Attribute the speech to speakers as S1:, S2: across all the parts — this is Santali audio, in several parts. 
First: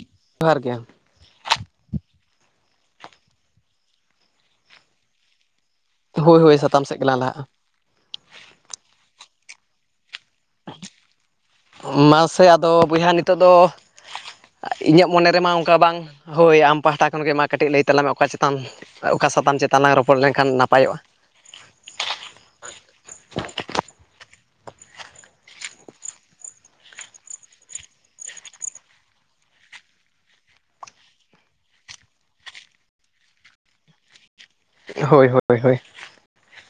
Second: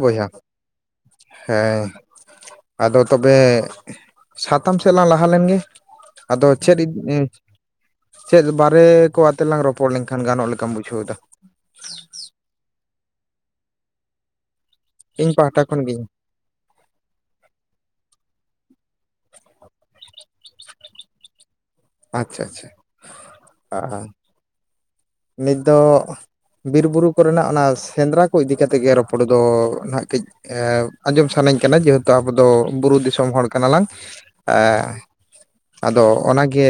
S1: ᱵᱚᱭᱦᱟ
S2: ᱡᱚᱦᱟᱨ ᱜᱮ
S1: ᱦᱮᱸ᱾ ᱟᱫᱚ ᱛᱚᱵᱮ ᱥᱟᱛᱟᱢ ᱥᱮᱫ ᱞᱟᱝ ᱞᱟᱦᱟ ᱞᱮᱱ ᱜᱮ
S2: ᱦᱳᱭ
S1: ᱟᱫᱚ
S2: ᱦᱳᱭ
S1: ᱪᱮᱫ
S2: ᱥᱟᱛᱟᱢ
S1: ᱤᱫᱤ
S2: ᱥᱮᱫ ᱜᱮᱞᱟᱝ ᱞᱟᱦᱟᱜᱼᱟ
S1: ᱪᱮᱫ ᱵᱟᱨᱮ ᱠᱚ ᱟᱛᱮ ᱞᱟᱝ ᱨᱚᱯᱚᱲ ᱞᱮᱱᱠᱷᱟᱱ ᱜᱟᱱᱚᱜ ᱞᱮᱠᱟᱢ ᱵᱩᱡᱷᱟᱹᱣ ᱮᱫᱟ᱾
S2: ᱢᱟᱥᱮ ᱟᱫᱚ ᱵᱩᱭᱦᱟ ᱱᱤᱛᱚᱜ ᱫᱚ ᱤᱧᱟᱹᱜ ᱢᱚᱱᱮ
S1: ᱤᱧ
S2: ᱨᱮᱢᱟ
S1: ᱯᱟᱦᱴᱟ
S2: ᱚᱝᱠᱟ
S1: ᱠᱷᱚᱱ
S2: ᱵᱟᱝ
S1: ᱜᱤᱧ
S2: ᱦᱳᱭ ᱟᱢ ᱯᱟᱦᱴᱟ ᱠᱷᱚᱱ ᱜᱮ ᱢᱟ ᱠᱟᱹᱴᱤᱡ ᱞᱟᱹᱭ ᱛᱟᱞᱟᱝ ᱢᱮ ᱚᱠᱟ ᱪᱮᱛᱟᱱ ᱚᱠᱟ ᱥᱟᱛᱟᱢ ᱪᱮᱛᱟᱱ ᱞᱟᱝ ᱨᱚᱯᱚᱲ ᱞᱮᱱᱠᱷᱟᱱ ᱱᱟᱯᱟᱭᱚᱜᱼᱟ᱾
S1: ᱟᱪᱪᱷᱟ ᱟᱪᱪᱷᱟ ᱟ, ᱱᱤᱛ ᱫᱚ᱾ ᱵᱤᱨ ᱵᱩᱨᱩ ᱠᱚᱨᱮᱱᱟᱜ ᱚᱱᱟ ᱥᱮᱸᱱᱫᱽᱨᱟ ᱠᱚ ᱤᱫᱤ ᱠᱮᱛᱮᱜ ᱜᱮ ᱨᱚᱯᱚᱲ ᱫᱚ ᱱᱟᱦᱟᱜ ᱠᱟᱹᱡ᱾ ᱮᱸᱜ, ᱟᱸᱡᱚᱢ ᱥᱟᱱᱟᱧ ᱠᱟᱱᱟ ᱡᱮᱦᱮᱛᱩ ᱟᱵᱚ ᱫᱚ ᱵᱩᱨᱩ ᱫᱤᱥᱚᱢ ᱦᱚᱲ ᱠᱟᱱᱟ ᱞᱟᱝ᱾ ᱟᱻ
S2: ᱦᱳᱭ ᱦᱳᱭ ᱦᱳᱭ
S1: ᱟᱫᱚ ᱚᱱᱟ ᱜᱮ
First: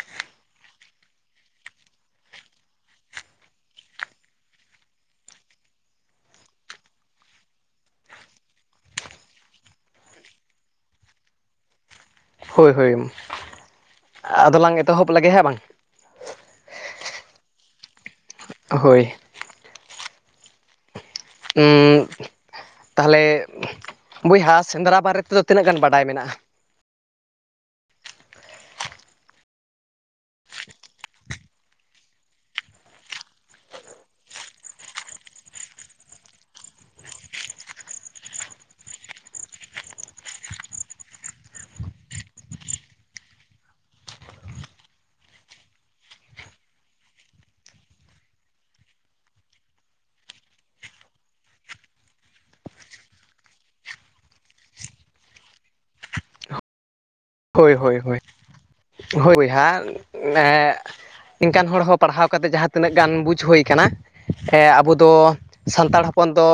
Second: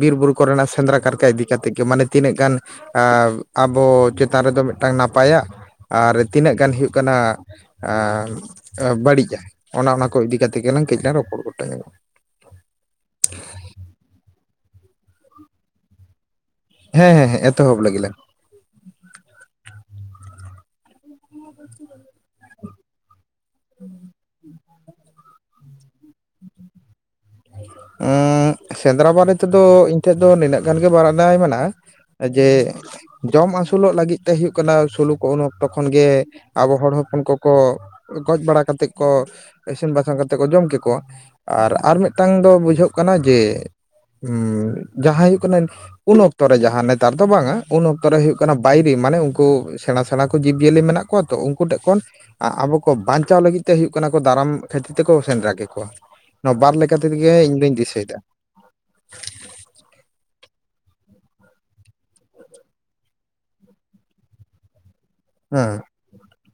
S1: ᱵᱤᱨ ᱵᱩᱨᱩ ᱠᱚᱨᱮᱱᱟᱜ ᱥᱮᱸᱫᱽᱨᱟ ᱠᱟᱨᱠᱟ ᱤᱫᱤ ᱠᱟᱛᱮᱜ ᱜᱮ ᱢᱟᱱᱮ ᱛᱤᱱᱟᱹᱜ ᱜᱟᱱ ᱟᱵᱚ ᱪᱮᱛᱟᱱ ᱨᱮᱫᱚ ᱢᱤᱫᱴᱟᱱ ᱱᱟᱯᱟᱭᱟ ᱟᱨ ᱛᱤᱱᱟᱹᱜ ᱜᱟᱱ ᱦᱩᱭᱩᱜ ᱠᱟᱱᱟ ᱵᱟᱹᱲᱤᱡᱟᱭ ᱚᱱᱟ ᱚᱱᱟ ᱠᱚ ᱤᱫᱤ ᱠᱟᱛᱮ ᱜᱮᱞᱟᱝ ᱠᱟᱹᱡ ᱞᱟᱝ ᱨᱚᱯᱚᱲ ᱜᱚᱴᱟ ᱧᱚᱜᱼᱟ
S2: ᱦᱳᱭ ᱦᱳᱭ ᱟᱫᱚᱞᱟᱝ ᱮᱛᱚᱦᱚᱵ ᱞᱮᱜᱮ ᱦᱮᱸ ᱵᱟᱝ
S1: ᱦᱮᱸ ᱦᱮᱸ ᱦᱮᱸ ᱮᱛᱚᱦᱚᱵ ᱞᱟᱹᱜᱤᱫ
S2: ᱦᱳᱭ ᱛᱟᱦᱚᱞᱮ ᱵᱚᱭᱦᱟ ᱥᱮᱸᱫᱽᱨᱟ ᱵᱟᱨᱮ ᱛᱮᱫᱚ ᱛᱤᱱᱟᱹᱜ ᱜᱟᱱ ᱵᱟᱰᱟᱭ ᱢᱮᱱᱟᱜᱼᱟ
S1: ᱥᱮᱸᱫᱽᱨᱟ ᱵᱟᱨᱮ ᱛᱮᱫᱚ ᱤᱧ ᱴᱷᱮᱡ ᱫᱚ ᱱᱤᱱᱟᱹᱜ ᱜᱟᱱ ᱜᱮᱮ ᱵᱟᱟᱨᱫᱟᱭ ᱢᱮᱱᱟᱜᱼᱟ ᱡᱮ ᱡᱚᱢ ᱟᱹᱥᱩᱞᱚᱜ ᱞᱟᱹᱜᱤᱫ ᱛᱮ ᱦᱩᱭᱩᱜ ᱠᱟᱱᱟ ᱥᱩᱞᱩ ᱠᱚ ᱩᱱ ᱚᱠᱛᱚ ᱠᱷᱚᱱᱜᱮ ᱟᱵᱚ ᱦᱚᱲ ᱦᱚᱯᱚᱱ ᱠᱚᱠᱚ ᱜᱚᱡ ᱵᱟᱲᱟ ᱠᱟᱛᱮᱫ ᱠᱚ ᱤᱥᱤᱱ ᱵᱟᱥᱟᱝ ᱞᱟᱭᱮᱫᱟ ᱠᱚ ᱡᱚᱢ ᱠᱮᱠᱚᱣᱟ ᱟᱨ ᱟᱨ ᱢᱤᱫᱤᱫᱴᱮᱱ ᱢᱤᱫᱴᱟᱝ ᱫᱚ ᱵᱩᱡᱷᱟᱹᱜ ᱠᱟᱱᱟ ᱡᱮ ᱡᱟᱦᱟᱸ ᱦᱩᱭᱩᱜ ᱠᱟᱱᱟ ᱩᱱ ᱚᱠᱛᱚᱨᱮ ᱡᱟᱦᱟᱸ ᱱᱮᱛᱟᱨ ᱫᱚ ᱵᱟᱝᱟ ᱩᱱ ᱚᱠᱛᱚᱨᱮ ᱦᱩᱭᱩᱜᱜ ᱠᱟᱱᱟ ᱵᱟᱭᱨᱮ ᱢᱟᱱᱮ ᱩᱱᱠᱩ ᱥᱮᱬᱟ ᱥᱮᱬᱟ ᱠᱚ ᱡᱤᱵᱽ ᱡᱤᱭᱟᱹᱞᱤ ᱢᱮᱱᱟᱜ ᱠᱚᱣᱟ ᱛᱚ ᱩᱱᱠᱩ ᱴᱷᱮᱱ ᱠᱷᱚᱱ ᱟᱵᱚ ᱠᱚ ᱵᱟᱧᱪᱟᱣ ᱞᱟᱹᱜᱤᱫ ᱛᱮ ᱦᱩᱭᱩᱜ ᱠᱟᱱᱟ ᱠᱚ ᱫᱟᱨᱟᱢ ᱠᱷᱟᱹᱛᱤᱨ ᱛᱮᱠᱚ ᱥᱮᱸᱫᱽᱨᱟ ᱠᱮᱠᱚᱣᱟ ᱱᱚᱣᱟ ᱵᱟᱨ ᱞᱮᱠᱟ ᱠᱟᱛᱤᱨ ᱜᱮᱭᱟᱧ
S2: ᱦᱳᱭ ᱦᱳᱭ ᱦᱳᱭ ᱦᱳᱭ ᱵᱚᱭᱦᱟ ᱮ ᱱᱮᱠᱟᱱ ᱦᱚᱲ ᱦᱚᱸ ᱯᱟᱲᱦᱟᱣ ᱠᱟᱛᱮ ᱡᱟᱦᱟᱸ ᱛᱤᱱᱟᱹᱜ ᱜᱟᱱ ᱵᱩᱡᱽ ᱦᱩᱭ ᱠᱟᱱᱟ ᱮ ᱟᱵᱚ ᱫᱚ
S1: ᱦᱮᱸ
S2: ᱥᱟᱱᱛᱟᱲ ᱦᱚᱯ ᱦᱚᱯᱚᱱ ᱫᱚ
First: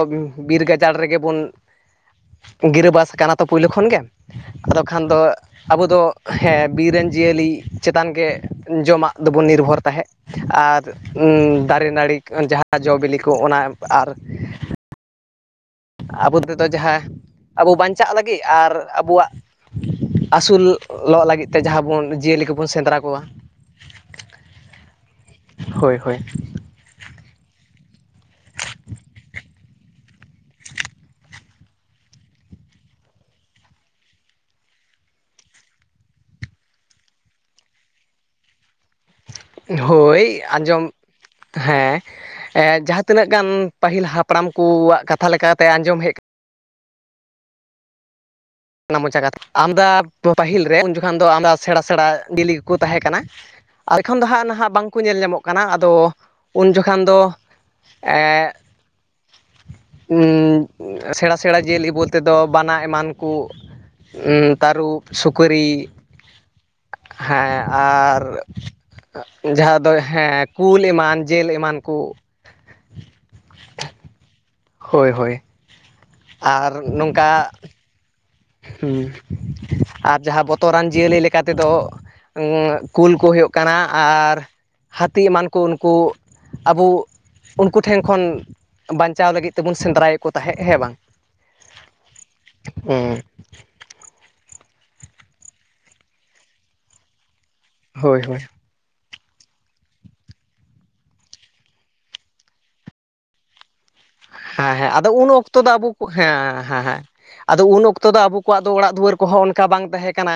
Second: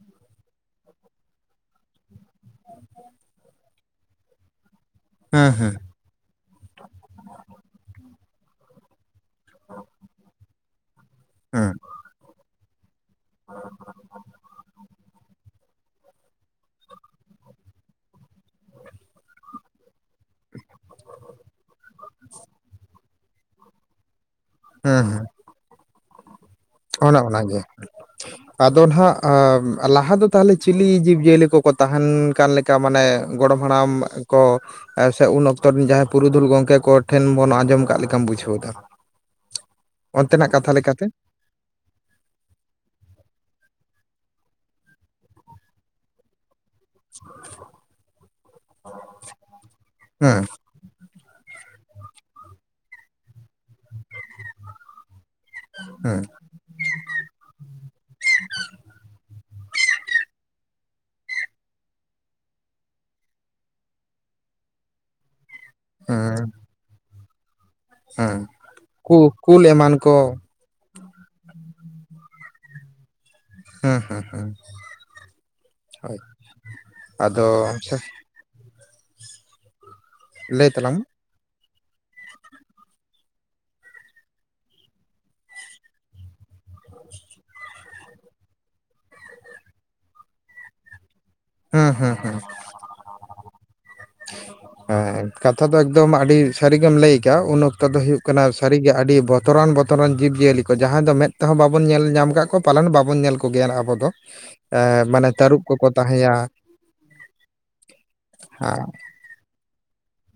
S2: ᱵᱤᱨ ᱜᱟᱡᱟᱲ ᱨᱮᱜᱮ ᱵᱚᱱ ᱜᱤᱨᱟᱹᱵᱟᱥ ᱠᱟᱱᱟ ᱛᱚ ᱯᱳᱭᱞᱳ ᱠᱷᱚᱱ ᱜᱮ ᱟᱫᱚ ᱠᱷᱟᱱ ᱫᱚ
S1: ᱦᱮᱸ ᱦᱮᱸ
S2: ᱟᱵᱚᱫ ᱫᱚ ᱦᱮᱸ ᱵᱤᱨ ᱨᱮᱱ ᱡᱤᱭᱟᱹᱞᱤ ᱪᱮᱛᱟᱱᱜ ᱡᱚᱢᱟᱜ ᱫᱚᱵᱚᱱ ᱱᱤᱨᱵᱷᱚᱨ ᱛᱟᱦᱮᱸᱫ ᱟᱨ
S1: ᱦᱮᱸ
S2: ᱫᱟᱨᱮ ᱱᱟᱹᱲᱤ ᱡᱟᱦᱟᱸ ᱡᱚ ᱵᱤᱞᱤ ᱠᱚ ᱚᱱᱟ ᱟᱨ ᱟᱵᱚ ᱛᱮᱫᱚ ᱡᱟᱦᱟᱸ ᱟᱵᱚ ᱵᱟᱧᱪᱟᱜ ᱞᱟᱹᱜᱤᱫ ᱟᱨ ᱟᱵᱚᱣᱟᱜ ᱟᱹᱥᱩᱞᱚᱜ ᱞᱟᱹᱜᱤᱫ ᱛᱮ ᱡᱟᱦᱟᱸ ᱵᱚᱱ ᱡᱤᱭᱟᱹᱞᱤ ᱠᱚᱵᱚᱱ ᱥᱮᱸᱫᱽᱨᱟ ᱠᱚᱣᱟ
S1: ᱦᱮᱸ ᱦᱮᱸ
S2: ᱦᱳᱭ ᱦᱳᱭ
S1: ᱜᱚᱱᱮ ᱚᱱᱟᱜᱮ ᱟᱫᱚ ᱦᱟᱸᱱᱟᱜ ᱞᱟᱦᱟ ᱫᱚ ᱛᱟᱦᱚᱞᱮ ᱪᱤᱞᱤ ᱡᱤᱵᱽᱼᱡᱤᱭᱟᱹᱞᱤ ᱠᱚᱠᱚ ᱛᱟᱦᱮᱱ ᱠᱟᱱ ᱞᱮᱠᱟ ᱠᱟ ᱢᱟᱱᱮ ᱜᱚᱲᱚᱢ ᱦᱟᱲᱟᱢ ᱠᱚ ᱟᱨ ᱥᱮ ᱩᱱ ᱚᱠᱛᱚ ᱨᱮᱱ ᱡᱟᱦᱟᱸᱭ ᱯᱩᱨᱩᱫᱷᱩᱞ ᱜᱚᱝᱠᱮ ᱠᱚ ᱴᱷᱮᱱ ᱵᱚᱱ ᱟᱸᱡᱚᱢ ᱠᱟᱜ ᱞᱮᱠᱟᱢ ᱵᱩᱡᱷᱟᱹᱣ ᱮᱫᱟ
S2: ᱦᱳᱭ
S1: ᱚᱱᱛᱮᱱᱟᱜ ᱠᱟᱛᱷᱟ
S2: ᱟᱸᱡᱚᱢ
S1: ᱞᱮᱠᱟᱛᱮ
S2: ᱦᱮᱸ ᱡᱟᱦᱟᱸ ᱛᱤᱱᱟᱹᱜ ᱜᱟᱱ ᱯᱟᱹᱦᱤᱞ ᱦᱟᱯᱲᱟᱢ ᱠᱚᱣᱟᱜ ᱠᱟᱛᱷᱟ ᱞᱮᱠᱟᱛᱮ ᱟᱸᱡᱚᱢ ᱦᱮᱡ
S1: [inaudible]
S2: ᱢᱚᱪᱟ ᱠᱟᱛᱷᱟ ᱟᱢᱫᱟ [unintelligible]
S1: ᱦᱮᱸ
S2: ᱯᱟᱹᱦᱤᱞ ᱨᱮ ᱡᱚ [unintelligible] ᱫᱚ ᱥᱮᱬᱟ ᱥᱮᱬᱟ ᱰᱮᱞᱤ ᱜᱮᱠᱚ ᱛᱟᱦᱮᱸ ᱠᱟᱱᱟ ᱟᱨ ᱮᱠᱷᱚᱱ ᱫᱚ ᱦᱟᱸᱜ ᱱᱟᱦᱟᱜ ᱵᱟᱝᱠᱚ ᱧᱮᱞ ᱧᱟᱢᱚᱜ ᱠᱟᱱ ᱠᱟᱱᱟ ᱟᱫᱚ
S1: ᱦᱮᱸ
S2: ᱩᱱ ᱡᱚᱠᱷᱟᱱ ᱫᱚ ᱮ ᱥᱮᱬᱟ ᱥᱮᱬᱟ ᱡᱤᱞ ᱤᱵ ᱛᱮᱫᱚ ᱵᱟᱱᱟ ᱮᱢᱟᱱ ᱠᱚ ᱩᱱᱠᱩ ᱛᱟᱹᱨᱩᱵ ᱥᱩᱠᱨᱤ
S1: ᱦᱮᱸ
S2: ᱦᱮᱸ ᱟᱨ
S1: ᱦᱮᱸ ᱠᱩ ᱠᱩᱞ
S2: ᱡᱟᱦᱟᱸ ᱫᱚ
S1: ᱮᱢᱟᱱ ᱠᱚ
S2: ᱦᱮᱸ ᱠᱩᱞ ᱮᱢᱟᱱ ᱡᱤᱞ ᱮᱢᱟᱱ ᱠᱚ
S1: ᱦᱮᱸ ᱦᱮᱸ ᱦᱮᱸ
S2: ᱦᱳᱭ ᱦᱳᱭ ᱟᱨ ᱱᱚᱝᱠᱟ
S1: ᱟᱪᱪᱷᱟ
S2: ᱦᱮᱸ ᱟᱨ ᱡᱟᱦᱟᱸᱱ
S1: ᱞᱟᱹᱭ
S2: ᱵᱚᱛᱚᱨᱟᱱ
S1: ᱛᱟᱞᱟᱝ ᱢᱮ
S2: ᱡᱤᱭᱟᱹᱞᱤ ᱞᱮᱠᱟ ᱞᱮᱠᱟ ᱛᱮᱫᱚ ᱮᱫ ᱠᱩᱞ ᱠᱚ ᱦᱩᱭᱩᱜ ᱠᱟᱱᱟ ᱟᱨ ᱦᱟᱹᱛᱤ ᱮᱢᱟᱱ ᱠᱚ ᱱᱩᱠᱩ ᱟᱵᱚ- ᱩᱱᱠᱩ ᱴᱷᱮᱱ ᱠᱷᱚᱱ ᱵᱟᱧᱪᱟᱣ ᱞᱟᱹᱜᱤᱫ ᱛᱮᱵᱚᱱ ᱥᱮᱸᱫᱽᱨᱟᱭᱮᱫ ᱠᱚ ᱛᱟᱦᱮᱸᱫ ᱦᱮᱸ ᱵᱟᱝ
S1: ᱦᱮᱸ ᱦᱮᱸ ᱦᱮᱸ [inaudible]
S2: ᱦᱩᱸ
S1: ᱦᱮᱸ ᱠᱟᱛᱷᱟ ᱫᱚ ᱮᱠᱫᱚᱢ ᱟᱹᱰᱤ ᱥᱟᱹᱨᱤ ᱜᱮᱢ ᱞᱟᱹᱭ ᱠᱟᱜᱼᱟ ᱩᱱ ᱚᱠᱛᱚ ᱫᱚ
S2: ᱦᱳᱭ
S1: ᱦᱩᱭᱩᱜ
S2: ᱦᱳᱭ
S1: ᱠᱟᱱᱟ ᱥᱟᱹᱨᱤᱜᱮ ᱟᱹᱰᱤ ᱵᱚᱛᱚᱨᱟᱱ ᱵᱚᱛᱚᱨᱟᱱ ᱡᱤᱵᱽ ᱡᱤᱭᱟᱹᱞᱤ ᱠᱚ ᱡᱟᱦᱟᱸᱭ ᱫᱚ ᱢᱮᱫ ᱛᱮᱦᱚᱸ ᱵᱟᱵᱚᱱ ᱧᱮᱞ ᱧᱟᱢ ᱟᱠᱟᱫ ᱠᱚ ᱯᱟᱞᱚᱱ ᱵᱟᱵᱚᱱ ᱧᱮᱞ ᱠᱚᱜᱮᱭᱟ ᱟᱵᱚ ᱫᱚ
S2: ᱦᱮᱸ ᱦᱮᱸ ᱟᱫᱚ ᱩᱱ
S1: ᱢᱟᱱᱮ
S2: ᱚᱠᱛᱚ
S1: ᱛᱟᱹᱨᱩᱵ
S2: ᱫᱚ
S1: ᱠᱚᱠᱚ
S2: ᱟᱵᱚ
S1: ᱛᱟᱦᱮᱸᱭᱟ
S2: ᱦᱮᱸ ᱦᱮᱸ ᱦᱮᱸ ᱟᱫᱚ ᱩᱱ ᱚᱠᱛᱚ ᱫᱚ ᱟᱵᱚᱣᱟᱜ ᱫᱚ ᱚᱲᱟᱜ ᱫᱩᱣᱟᱹᱨ ᱩᱣᱟᱹᱨ ᱠᱚᱦᱚᱸ ᱚᱱᱠᱟ ᱵᱟᱝ ᱛᱟᱦᱮᱸ ᱠᱟᱱᱟ᱾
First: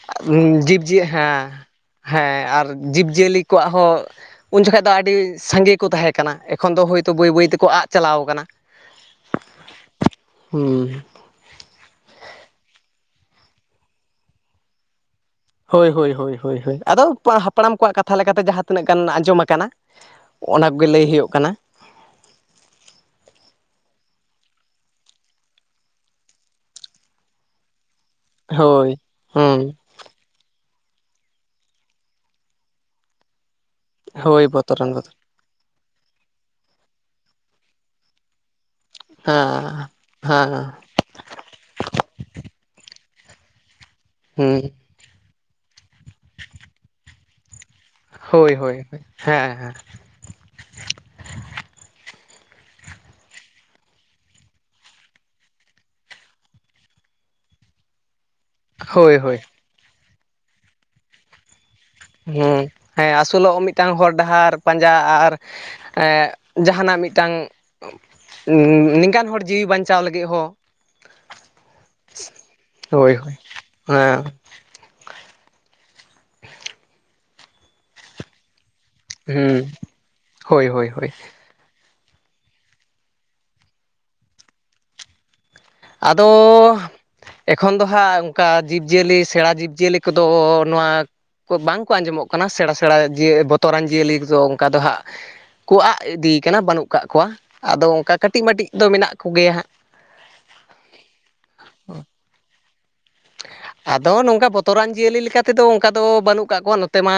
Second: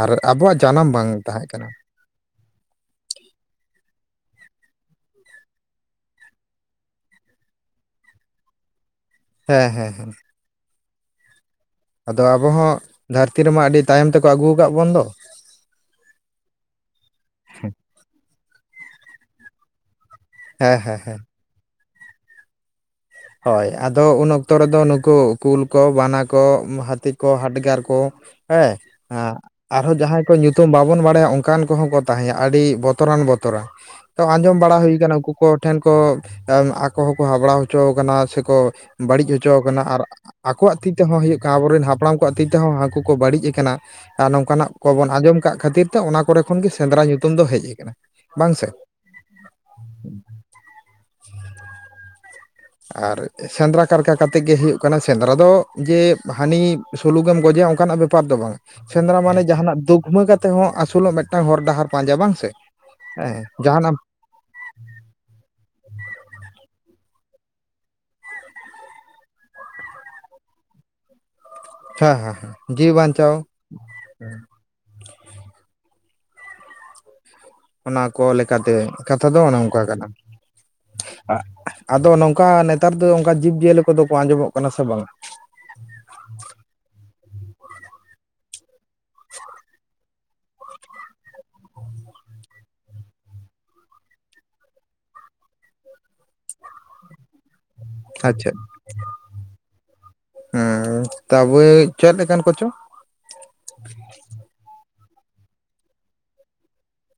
S1: ᱟᱨ ᱟᱵᱚᱣᱟᱜ ᱡᱟᱱᱟᱢ ᱵᱟᱝ
S2: ᱡᱤᱵᱽᱼᱡᱤᱭᱟᱹᱞᱤ ᱦᱮᱸ
S1: ᱛᱟᱦᱮᱸ ᱠᱟᱱᱟ
S2: ᱦᱮᱸ ᱟᱨ ᱡᱤᱵᱽᱼᱡᱤᱭᱟᱹᱞᱤ ᱠᱚᱣᱟᱜ ᱦᱚᱸ ᱩᱱ ᱡᱚᱠᱷᱟᱡ ᱫᱚ ᱟᱹᱰᱤ ᱥᱟᱸᱜᱮ ᱠᱚ ᱛᱟᱦᱮᱸ ᱠᱟᱱᱟ᱾ ᱮᱠᱷᱚᱱ ᱫᱚ ᱦᱳᱭ ᱛᱚ ᱵᱟᱹᱭ ᱵᱟᱹᱭ ᱛᱮᱠᱚ ᱟᱫ ᱪᱟᱞᱟᱣ ᱠᱟᱱᱟ᱾
S1: ᱦᱮᱸ ᱦᱮᱸ ᱦᱮᱸ
S2: ᱦᱩᱸ᱾
S1: ᱟᱫᱚ ᱟᱵᱚ ᱦᱚᱸ ᱫᱷᱟᱹᱨᱛᱤ ᱨᱮᱢᱟ ᱟᱹᱰᱤ ᱛᱟᱭᱚᱢ ᱛᱮᱠᱚ ᱟᱹᱜᱩ ᱟᱠᱟᱫ ᱵᱚᱱ ᱫᱚ ᱾
S2: ᱦᱳᱭ ᱦᱳᱭ ᱦᱳᱭ ᱦᱳᱭ ᱦᱳᱭ᱾ ᱟᱫᱚ ᱯᱟ ᱦᱟᱯᱲᱟᱢ ᱠᱚᱣᱟᱜ ᱠᱟᱛᱷᱟ ᱞᱮᱠᱟᱛᱮ ᱡᱟᱦᱟᱸ ᱛᱤᱱᱟᱹᱜ ᱜᱟᱱ ᱟᱸᱡᱚᱢ ᱟᱠᱟᱱᱟ᱾ ᱚᱱᱟ
S1: ᱦᱮᱸ
S2: ᱠᱚᱜᱮ
S1: ᱦᱮᱸ
S2: ᱞᱟᱹᱭ
S1: ᱦᱮᱸ
S2: ᱦᱩᱭᱩᱜ ᱠᱟᱱᱟ᱾
S1: ᱦᱳᱭ ᱟᱫᱚ ᱩᱱ ᱚᱠᱛᱚ ᱨᱮᱫᱚ ᱱᱩᱠᱩ ᱠᱩᱞ ᱠᱚ ᱵᱟᱱᱟ ᱠᱚ ᱦᱟᱹᱛᱤ ᱠᱚ ᱦᱟᱴᱜᱟᱨ ᱠᱚ ᱦᱮᱸ,
S2: ᱦᱳᱭ
S1: ᱦᱟᱸ,
S2: ᱦᱩᱸ
S1: ᱟ ᱟ ᱡᱟᱦᱟᱸᱭ ᱠᱚ ᱧᱩᱛᱩᱢ ᱵᱟᱵᱚᱱ ᱵᱟᱰᱟᱭᱟ ᱚᱱᱠᱟᱱ ᱠᱚᱦᱚᱸ ᱠᱚ ᱛᱟᱦᱮᱸᱭᱟ ᱟᱹᱰᱤ ᱵᱚᱛᱚᱨᱟᱱ ᱵᱚᱛᱚᱨᱟᱱ᱾ ᱛᱚ
S2: ᱦᱳᱭ
S1: ᱟᱸᱡᱚᱢ ᱵᱟᱲᱟ
S2: ᱵᱚᱛᱚᱨᱟᱱ
S1: ᱦᱩᱭ
S2: ᱵᱚᱛᱚᱨ
S1: ᱟᱠᱟᱱᱟ, ᱩᱱᱠᱩ ᱠᱚ ᱴᱷᱮᱱ ᱠᱚ ᱟᱠᱚ ᱦᱚᱸᱠᱚ ᱦᱯᱲᱟ ᱦᱚᱪᱚ ᱠᱟᱱᱟ ᱥᱮᱠᱚ ᱵᱟᱹᱲᱤᱡ ᱦᱚᱪᱚᱣᱟ
S2: ᱦᱮᱸ
S1: ᱟᱠᱟᱱᱟ ᱟᱨ
S2: ᱦᱮᱸ
S1: ᱟᱠᱚᱣᱟᱜ ᱛᱤ ᱛᱮᱦᱚᱸ ᱦᱩᱭᱩᱜ ᱠᱟᱱᱟ᱾ ᱟᱵᱚᱨᱮᱱ ᱦᱟᱯᱲᱟᱢ ᱠᱚᱣᱟᱜ ᱛᱤ ᱛᱮᱦᱚᱸ ᱦᱟᱹᱠᱩ ᱠᱚ ᱵᱟᱹᱲᱤᱡ ᱟᱠᱟᱱᱟ ᱟᱨ
S2: ᱦᱩᱸ
S1: ᱱᱚᱝᱠᱟᱱᱟᱜ ᱠᱚᱵᱚᱱ ᱟᱸᱡᱚᱢ ᱠᱟᱜ ᱠᱷᱟᱹᱛᱤᱨ ᱛᱚ ᱚᱱᱟ ᱠᱚᱨᱮ ᱠᱷᱚᱱ ᱜᱮ ᱥᱮᱸᱫᱽᱨᱟ ᱧᱩᱛᱩᱢ ᱫᱚ ᱦᱮᱡ ᱟᱠᱟᱱᱟ᱾ ᱵᱟᱝ
S2: ᱦᱳᱭ
S1: ᱥᱮ
S2: ᱦᱳᱭ᱾ ᱦᱮᱸ ᱦᱮᱸ᱾
S1: ᱟᱨ ᱥᱮᱸᱫᱽᱨᱟ ᱠᱟᱨᱠᱟ ᱠᱟᱛᱮᱫ ᱜᱮ ᱦᱩᱭᱩᱜ ᱠᱟᱱᱟ ᱥᱮᱸᱫᱽᱨᱟ ᱫᱚ ᱡᱮ ᱦᱟᱹᱱᱤ ᱥᱩᱞᱩᱠᱮᱢ ᱜᱚᱡᱮ ᱚᱱᱠᱟᱱᱟᱜ ᱵᱮᱯᱟᱨ ᱫᱚ ᱵᱟᱝ
S2: ᱦᱳᱭ
S1: ᱥᱮᱸᱫᱽᱨᱟ
S2: ᱦᱳᱭ
S1: ᱢᱟᱱᱮ ᱡᱟᱦᱱᱟᱜ ᱫᱩᱠᱷᱢᱟᱹ ᱠᱟᱛᱮ ᱦᱚᱸ ᱟᱥᱩᱞᱚᱜ ᱢᱤᱫᱴᱟᱝ ᱦᱚᱨ ᱰᱟᱦᱟᱨ᱾ ᱯᱟᱸᱡᱟ ᱵᱟᱝ ᱥᱮ
S2: ᱦᱮᱸ ᱦᱮᱸ ᱟᱥᱩᱞᱚᱜ ᱢᱤᱫᱴᱟᱝ ᱦᱚᱲ ᱰᱟᱦᱟᱨ ᱯᱟᱸᱡᱟ ᱟᱨ ᱡᱟᱦᱟᱱᱟᱜ ᱢᱤᱫᱴᱟᱝ ᱩᱸᱻ ᱱᱤᱝᱠᱟᱱ ᱦᱚᱲ ᱡᱤᱣᱤ ᱵᱟᱧᱪᱟᱣ ᱞᱟᱹᱜᱤᱫ ᱦᱚᱸ
S1: ᱦᱟᱸ ᱦᱟᱸ ᱡᱤᱣᱤ
S2: ᱦᱳᱭ ᱦᱳᱭ
S1: ᱵᱟᱧᱪᱟᱣ᱾
S2: ᱦᱮᱸ
S1: ᱚᱱᱟ ᱠᱚ ᱞᱮᱠᱟᱛᱮ ᱠᱟᱛᱷᱟ ᱫᱚ
S2: ᱦᱩᱸ
S1: ᱚᱱᱮ ᱚᱱᱠᱟ ᱠᱟᱱᱟ᱾
S2: ᱦᱳᱭ ᱦᱳᱭ ᱦᱳᱭ
S1: [unintelligible] ᱟᱫᱚ ᱱᱚᱝᱠᱟ ᱱᱮᱛᱟᱨ ᱫᱚ ᱚᱱᱠᱟ ᱡᱤᱵᱽ ᱡᱤᱭᱟᱹᱞᱤ ᱠᱚᱫᱚ ᱠᱚ ᱟᱸᱡᱚᱢᱚᱜ ᱠᱟᱱᱟ ᱥᱮ ᱵᱟᱝᱟ?
S2: ᱟᱫᱚ ᱮᱠᱷᱚᱱ ᱫᱚ ᱦᱟᱸᱜ ᱚᱱᱠᱟ ᱡᱤᱵᱽᱡᱤᱭᱟᱹᱞᱤ ᱥᱮᱬᱟ ᱡᱤᱵᱽᱡᱤᱭᱟᱹᱞᱤ [unintelligible] ᱫᱚ ᱱᱚᱣᱟ ᱠᱚ ᱵᱟᱝ ᱠᱚ ᱟᱸᱡᱚᱢᱚᱜ ᱠᱟᱱᱟ᱾ ᱥᱮᱬᱟ ᱥᱮᱬᱟ ᱡᱤᱭᱟᱹ ᱵᱚᱛᱚᱨᱟᱱ ᱡᱤᱭᱟᱹᱞᱤ ᱠᱚ ᱚᱱᱠᱟ ᱫᱚ ᱦᱟᱸᱜ᱾ ᱠᱚ ᱟᱫ ᱤᱫᱤᱭ ᱠᱟᱱᱟ ᱵᱟᱹᱱᱩᱜ ᱠᱟᱜ ᱠᱚᱣᱟ ᱟᱫᱚ ᱚᱱᱠᱟ ᱠᱟᱹᱴᱤᱡ ᱢᱟᱹᱴᱤᱡ ᱫᱚ ᱢᱮᱱᱟᱜ ᱠᱚᱜᱮᱭᱟ ᱦᱟᱸᱜ
S1: ᱟᱸᱻ ᱛᱟᱵᱮ ᱪᱮᱫ ᱞᱮᱠᱟᱱ ᱠᱚᱪᱚ?
S2: ᱟᱫᱚ ᱱᱚᱝᱠᱟ ᱵᱚᱛᱚᱨᱟᱱ ᱡᱤᱭᱟᱹᱞᱤ ᱞᱮᱠᱟ ᱛᱮᱫᱚ ᱚᱱᱠᱟ ᱫᱚ ᱵᱟᱹᱱᱩᱜ ᱠᱟᱜ ᱠᱚᱣᱟ ᱱᱚᱛᱮ ᱢᱟ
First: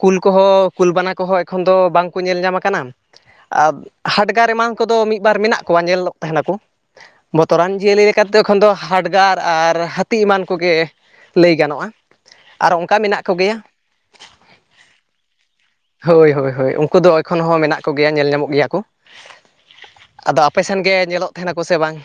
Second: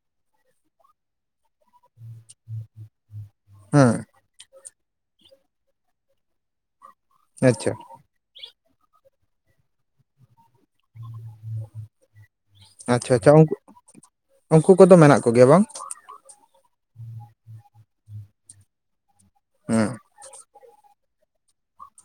S2: ᱠᱩᱞ ᱠᱚᱦᱚᱸ᱾ ᱠᱩᱞ ᱵᱟᱱᱟ ᱠᱚᱦᱚᱸ ᱮᱠᱷᱚᱱ ᱫᱚ ᱵᱟᱝᱠᱚ ᱧᱮᱞ ᱧᱟᱢ ᱟᱠᱟᱱᱟ᱾ ᱟᱨ
S1: ᱦᱮᱸ
S2: ᱦᱟᱰᱜᱟᱨ ᱮᱢᱟᱱ ᱠᱚᱫᱚ ᱢᱤᱫ ᱵᱟᱨ ᱢᱮᱱᱟᱜ ᱠᱚᱣᱟ᱾ ᱧᱮᱞᱚᱜ ᱛᱟᱦᱮᱱᱟᱠᱚ
S1: ᱟᱪᱪᱷᱟ
S2: ᱵᱚᱛᱚᱨᱟᱱ ᱡᱤᱭᱟᱹᱞᱤ ᱪᱟᱹᱛᱮ ᱮᱠᱷᱚᱱ ᱫᱚ ᱦᱟᱰᱜᱟᱨ ᱟᱨ ᱦᱟᱹᱛᱤ ᱮᱢᱟᱱ ᱠᱚᱜᱮ ᱞᱟᱹᱭ ᱜᱟᱱᱚᱜᱼᱟ ᱟᱨ ᱚᱱᱠᱟ
S1: ᱟᱪᱪᱷᱟ
S2: ᱢᱮᱱᱟᱜ
S1: ᱟᱪᱪᱷᱟ ᱩᱱᱠᱩ
S2: ᱠᱚᱜᱮᱭᱟ
S1: ᱩᱱᱠᱩ ᱠᱚᱫᱚ ᱢᱮᱱᱟᱜ ᱠᱚᱜᱮᱭᱟ ᱵᱟᱝ?
S2: ᱦᱳᱭ ᱦᱳᱭ ᱦᱳᱭ᱾ ᱩᱱᱠᱩ ᱫᱚ ᱮᱠᱷᱚᱱ ᱦᱚᱸ ᱢᱮᱱᱟᱜ ᱠᱚᱜᱮᱭᱟ ᱧᱮᱞ ᱧᱟᱢᱚᱜ ᱜᱮᱭᱟ ᱠᱚ᱾
S1: ᱦᱮᱸ
S2: ᱟᱫᱚ ᱟᱯᱮ ᱥᱮᱫ ᱜᱮ ᱧᱮᱞᱚᱜ ᱛᱟᱦᱮᱱᱟᱠᱚ ᱥᱮ ᱵᱟᱝ?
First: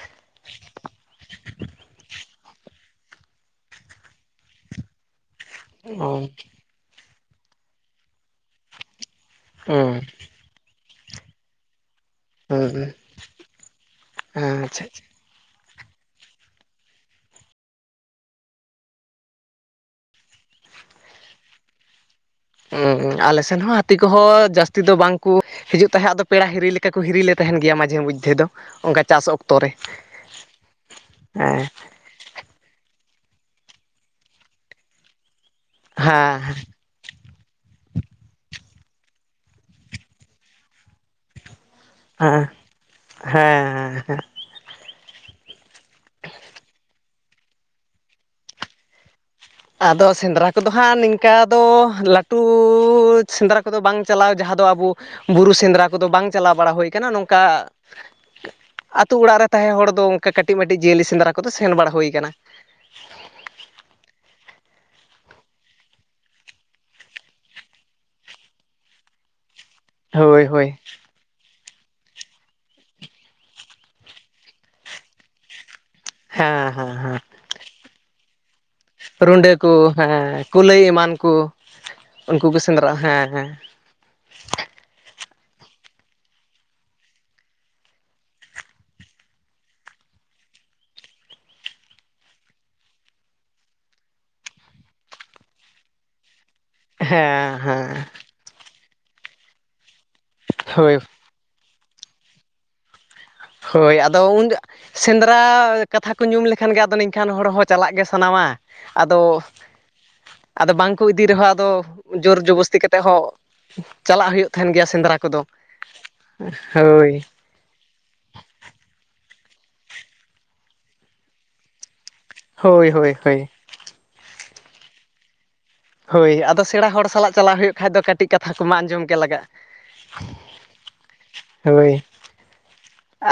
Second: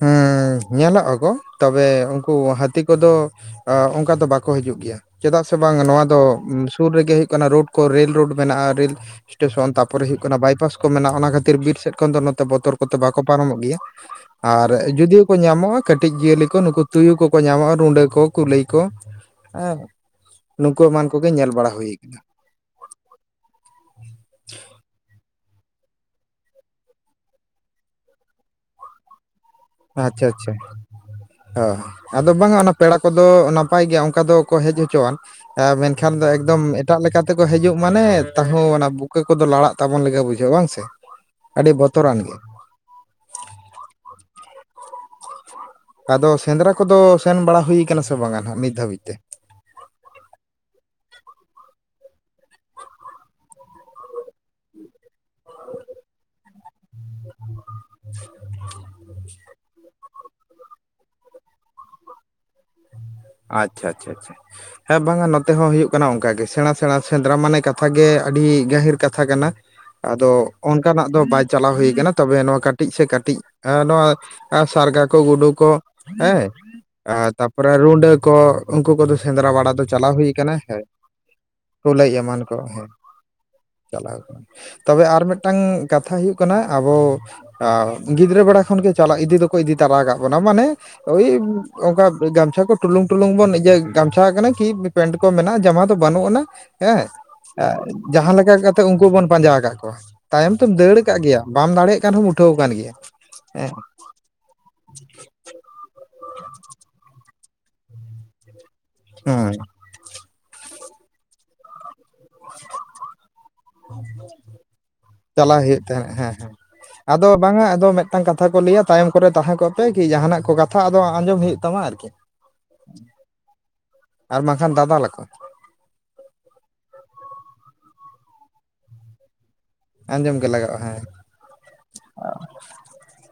S1: ᱦᱩᱸ ᱧᱮᱞᱚᱜ ᱟᱠᱚ᱾ ᱛᱚᱵᱮ ᱩᱱᱠᱩ ᱦᱟᱹᱛᱤ ᱠᱚᱫᱚ ᱚᱱᱠᱟ ᱫᱚ ᱵᱟᱠᱚ ᱦᱤᱡᱩᱜ ᱜᱮᱭᱟ ᱪᱮᱫᱟᱜ ᱥᱮ ᱵᱟᱝ ᱱᱚᱣᱟ
S2: ᱚ
S1: ᱫᱚ ᱥᱩᱨ ᱨᱮᱜᱮ ᱦᱩᱭᱩᱜ ᱠᱟᱱᱟ ᱨᱳᱰ ᱠᱚ ᱨᱤᱞ ᱨᱳᱰ ᱢᱮᱱᱟᱜᱼᱟ ᱨᱤᱞ ᱥᱴᱮᱥᱚᱱ
S2: ᱦᱩᱸ
S1: ᱛᱟᱯᱚᱨᱮ ᱦᱩᱭᱩᱜ ᱠᱟᱱᱟ ᱵᱟᱭᱯᱟᱥ ᱠᱚ ᱢᱮᱱᱟᱜᱼᱟ ᱚᱱᱟ ᱠᱷᱟᱹᱛᱤᱨ ᱵᱤᱨ ᱥᱮᱫ ᱠᱷᱚᱱ ᱫᱚ
S2: ᱦᱩᱸ
S1: ᱵᱚᱛᱚᱨ ᱠᱚᱛᱮ ᱵᱟᱠᱚ ᱯᱟᱨᱚᱢᱚᱜ ᱜᱮᱭᱟ
S2: ᱦᱮᱸ ᱟᱪᱪᱷᱟ
S1: ᱟᱨ
S2: ᱟᱪᱪᱷᱟ
S1: ᱡᱩᱫᱤᱭᱳ ᱠᱚ ᱧᱟᱢᱚᱜᱼᱟ ᱠᱟᱹᱴᱤᱡ ᱡᱤᱭᱟᱹᱞᱤ ᱠᱚ ᱱᱩᱠᱩ ᱛᱩᱭᱩ ᱠᱚᱠᱚ ᱧᱟᱢᱚᱜᱼᱟ ᱨᱩᱸᱰᱟᱹ ᱠᱚ ᱠᱩᱞᱟᱹᱭ ᱠᱚ ᱱᱩᱠᱩ ᱮᱢᱟᱱ ᱠᱚᱜᱮᱧ ᱧᱮᱞ ᱵᱟᱲᱟ ᱦᱩᱭ ᱟᱠᱟᱱᱟ᱾
S2: ᱟᱞᱮ ᱥᱮᱱ ᱦᱚᱸ ᱦᱟᱹᱛᱤ ᱠᱚᱦᱚᱸ ᱡᱟᱹᱥᱛᱤ ᱫᱚ ᱵᱟᱝ ᱠᱚ ᱦᱤᱡᱩᱜ ᱛᱟᱦᱮᱸᱫ ᱟᱫᱚ ᱯᱮᱲᱟ ᱦᱤᱨᱤ ᱞᱮᱠᱟ ᱠᱚ ᱦᱤᱨᱤ ᱞᱮ ᱛᱟᱦᱮᱱ ᱜᱮᱭᱟ ᱢᱟᱡᱷᱮ ᱢᱚᱫᱽᱫᱷᱮ ᱫᱚ ᱚᱱᱠᱟ ᱪᱟᱥ ᱚᱠᱛᱚ ᱨᱮ
S1: ᱟᱪᱪᱷᱟ ᱟᱪᱪᱷᱟ ᱚ
S2: ᱦᱮᱸ
S1: ᱟᱫᱚ ᱵᱟᱝᱟ ᱚᱱᱟ ᱯᱮᱲᱟ ᱠᱚᱫᱚ ᱱᱟᱯᱟᱭ ᱜᱮᱭᱟ ᱚᱱᱠᱟ ᱫᱚᱠᱚ ᱦᱮᱡ ᱦᱚᱪᱚᱣᱟᱱ ᱢᱮᱱᱠᱷᱟᱱ ᱫᱚ
S2: ᱦᱮᱸ
S1: ᱮᱠᱫᱚᱢ ᱮᱴᱟᱜ ᱞᱮᱠᱟᱛᱮᱠᱚ ᱦᱮᱡᱚᱜ ᱢᱟᱱᱮ ᱛᱟᱺᱦᱩᱸ ᱚᱱᱟ ᱵᱩᱠᱟᱹ ᱠᱚᱫᱚ ᱞᱟᱲᱟᱜ ᱛᱟᱵᱚᱱ ᱞᱮᱠᱟ ᱵᱩᱡᱷᱟᱹᱜ ᱵᱟᱝᱥᱮ? ᱟᱹᱰᱤ ᱵᱚᱛ
S2: ᱦᱮᱸ ᱦᱮᱸ ᱦᱮᱸ ᱦᱮᱸ
S1: ᱟᱫᱚ ᱥᱮᱸᱫᱽᱨᱟ ᱠᱚᱫᱚ ᱥᱮᱱ ᱵᱟᱲᱟ ᱦᱩᱭᱠ ᱥᱮ ᱵᱟᱝᱟ ᱱᱟᱜ ᱱᱤᱛ ᱫᱷᱟᱹᱵᱤᱡ ᱛᱮ
S2: ᱟᱫᱚ ᱥᱮᱸᱫᱽᱨᱟ ᱠᱚᱫᱚ ᱦᱟᱸᱜ ᱱᱤᱝᱠᱟ ᱫᱚ ᱞᱟᱹᱴᱩᱻ ᱥᱮᱸᱫᱽᱨᱟ ᱠᱚᱫᱚ ᱵᱟᱝ ᱪᱟᱞᱟᱣ ᱡᱟᱦᱟᱸ ᱫᱚ ᱟᱵᱚ ᱵᱩᱨᱩ ᱥᱮᱸᱫᱽᱨᱟ ᱠᱚᱫᱚ ᱵᱟᱝ ᱪᱟᱞᱟᱣ ᱵᱟᱲᱟ ᱦᱩᱭ ᱠᱟᱱᱟ ᱱᱚᱝᱠᱟ ᱟ ᱟᱹᱛᱩᱳ ᱚᱲᱟᱜ ᱨᱮ ᱛᱟᱦᱮᱸ ᱦᱚᱲ ᱫᱚ ᱚᱱᱠᱟ ᱠᱟᱹᱴᱤᱡ ᱢᱴᱤᱡ ᱡᱤᱭᱟᱹᱞᱤ ᱥᱮᱸᱫᱽᱨᱟ ᱠᱚᱫᱚ ᱥᱮᱱ ᱵᱟᱲᱟ ᱦᱩᱭᱟᱱᱟ
S1: ᱟᱪᱷᱟ ᱪᱷᱟ ᱪᱷᱟ ᱦᱮᱸ ᱵᱟᱝᱟ ᱱᱚᱛᱮ ᱦᱚᱸ ᱦᱩᱭᱩᱜ ᱠᱟᱱᱟ ᱚᱱᱠᱟ ᱜᱮ ᱥᱮᱬᱟ ᱥᱮᱬᱟ ᱥᱮᱸᱫᱽᱨᱟ ᱢᱟᱱᱮ ᱠᱟᱛᱷᱟ ᱜᱮ ᱟᱹᱰᱤ ᱜᱟᱹᱦᱤᱨ ᱠᱟᱛᱷᱟ ᱠᱟᱛᱷᱟ ᱠᱟᱱᱟ ᱟᱫᱚ
S2: ᱦᱳᱭ ᱦᱳᱭ
S1: ᱚᱱᱠᱟ ᱱᱟᱜ ᱫᱚ ᱵᱟᱭ ᱪᱟᱞᱟᱣ ᱦᱩᱭ ᱠᱟᱱᱟ ᱛᱚᱵᱮ ᱱᱚᱣᱟ ᱠᱟᱹᱴᱤᱡ ᱥᱮ ᱠᱟᱹᱴᱤᱡ ᱱᱚᱣᱟ ᱥᱟᱨᱜᱟ ᱠᱚ ᱜᱩᱰᱩ ᱠᱚ ᱦᱮᱸ
S2: ᱦᱮᱸ ᱦᱮᱸ
S1: ᱟᱨ ᱛᱟᱯᱚᱨᱮ ᱨᱩᱸᱰᱟᱹ ᱠᱚ ᱩᱱᱠᱩ ᱠᱚᱫᱚ ᱥᱮᱸᱫᱽᱨᱟ
S2: ᱨᱩᱰᱟᱹ
S1: ᱵᱟᱲᱟ
S2: ᱠᱚ
S1: ᱫᱚ ᱪᱟᱞᱟᱣ ᱦᱩᱭ
S2: ᱦᱮᱸ
S1: ᱠᱟᱱᱟ
S2: ᱠᱩᱞᱟᱹᱭ
S1: ᱦᱮᱸ
S2: ᱮᱢᱟᱱ ᱠᱚ
S1: ᱠᱩᱞᱟᱹᱭ ᱮᱢᱟᱱ
S2: ᱩᱱᱠᱩ
S1: ᱠᱚ
S2: ᱥᱮᱸᱫᱽᱨᱟ ᱦᱮᱸ ᱦᱮᱸ
S1: [inaudible] ᱛᱚᱵᱮ ᱟᱨ ᱢᱤᱫ ᱴᱟᱝ ᱠᱟᱛᱷᱟ ᱦᱩᱭᱩᱜ ᱠᱟᱱᱟ ᱟᱵᱚ ᱟᱻ ᱜᱤᱫᱽᱨᱟᱹ ᱵᱮᱲᱟ ᱠᱷᱚᱱᱜᱮ ᱪᱟᱞᱟᱜ ᱤᱫᱤ ᱫᱚᱠᱚ ᱤᱫᱤ ᱛᱟᱨᱟ ᱟᱠᱟᱫ ᱵᱚᱱᱟ᱾ ᱢᱟᱱᱮ ᱳᱭ ᱚᱱᱠᱟ ᱜᱟᱢᱪᱷᱟ ᱠᱚ ᱴᱩᱞᱩᱝ ᱴᱩᱞᱩᱝ ᱵᱚᱱ ᱤᱭᱟᱹ ᱜᱟᱢᱪᱷᱟ ᱠᱟᱱᱟ ᱠᱤ ᱯᱮᱱᱴ ᱠᱚ ᱢᱮᱱᱟᱜᱼᱟ ᱡᱟᱢᱟ ᱫᱚ ᱵᱟᱹᱱᱩᱜ ᱟᱱᱟ ᱦᱮᱸ ᱡᱟᱦᱟᱸ ᱞᱮᱠᱟ [unintelligible] ᱠᱟᱛᱮ ᱩᱱᱠᱩ ᱵᱚᱱ ᱯᱟᱸᱡᱟ ᱠᱫ ᱠᱚᱣᱟ᱾ ᱛᱟᱭᱚᱢ ᱛᱮᱢ
S2: ᱦᱳᱭ
S1: ᱫᱟᱹᱲ ᱟᱠᱟᱫ ᱜᱮᱭᱟ᱾ ᱵᱟᱢ ᱫᱟᱲᱮᱭᱟᱜ ᱠᱟᱱ ᱦᱚᱸᱚᱢ ᱩᱴᱷᱟᱹᱣ ᱟᱠᱟᱱ ᱜᱮᱭᱟ᱾ ᱦᱮᱸ
S2: ᱦᱳᱭ ᱟᱫᱚ ᱩᱱ ᱥᱮᱸᱫᱽᱨᱟ ᱠᱟᱛᱷᱟ ᱠᱚ ᱧᱩᱢ ᱞᱮᱠᱷᱟᱱ ᱜᱮ ᱟᱫᱚ ᱱᱤᱝᱠᱷᱟᱱ ᱦᱚᱲ ᱦᱚᱸ ᱪᱟᱞᱟᱜ ᱜᱮ ᱥᱟᱱᱟᱣᱟ ᱟᱫᱚ
S1: ᱦᱮᱸ
S2: ᱟᱫᱚ ᱵᱟᱝ ᱠᱚ ᱤᱫᱤ ᱨᱮᱦᱚᱸ ᱟᱫᱚ ᱡᱳᱨ ᱡᱚᱵᱚᱥᱛᱤ ᱠᱟᱛᱮᱫ ᱦᱚᱸ ᱪᱟᱞᱟᱜ ᱦᱩᱭᱩᱜ ᱛᱟᱦᱮᱱ ᱜᱮᱭᱟ ᱥᱮᱸᱫᱽᱨᱟ ᱠᱚᱫᱚ
S1: ᱪᱟᱞᱟᱣ ᱦᱩᱭᱩᱜ ᱛᱟᱦᱮᱸᱫ ᱦᱮᱸ
S2: ᱦᱳᱭ
S1: ᱟᱫᱚ ᱵᱟᱝᱟ ᱟᱫᱚ ᱢᱤᱫ ᱴᱟᱝ ᱠᱟᱛᱷᱟ ᱠᱚ ᱞᱟᱹᱭᱟ ᱛᱟᱭᱚᱢ ᱠᱚᱨᱮ ᱛᱟᱦᱮᱸ ᱠᱚᱜ ᱯᱮ ᱠᱤ ᱡᱟᱦᱟᱱᱟᱜ ᱠᱚ ᱠᱟᱛᱷᱟ ᱟᱫᱚ ᱟᱸᱡᱚᱢ ᱦᱩᱭᱩᱜ ᱛᱟᱢᱟ ᱟᱨᱠᱤ
S2: ᱦᱳᱭ ᱦᱳᱭ ᱦᱳᱭ
S1: ᱟᱨ ᱵᱟᱝᱠᱷᱟᱱ ᱫᱟᱫᱟᱞ ᱞᱟᱠᱚ
S2: ᱦᱳᱭ ᱟᱫᱚ ᱥᱮᱬᱟ ᱦᱚᱲ ᱥᱟᱞᱟᱜ ᱪᱟᱞᱟᱜᱣ ᱦᱩᱭᱩᱜ ᱠᱷᱟᱱᱡ ᱫᱚ ᱠᱟᱹᱴᱤᱡ ᱠᱟᱛᱷᱟ ᱠᱚᱢᱟ ᱟᱸᱡᱚᱢ ᱜᱮ ᱞᱟᱜᱟᱜᱼᱟ
S1: ᱟᱸᱡᱚᱢ ᱜᱮ ᱞᱟᱜᱟᱜᱼᱟ ᱦᱮᱸ
S2: ᱦᱳᱭ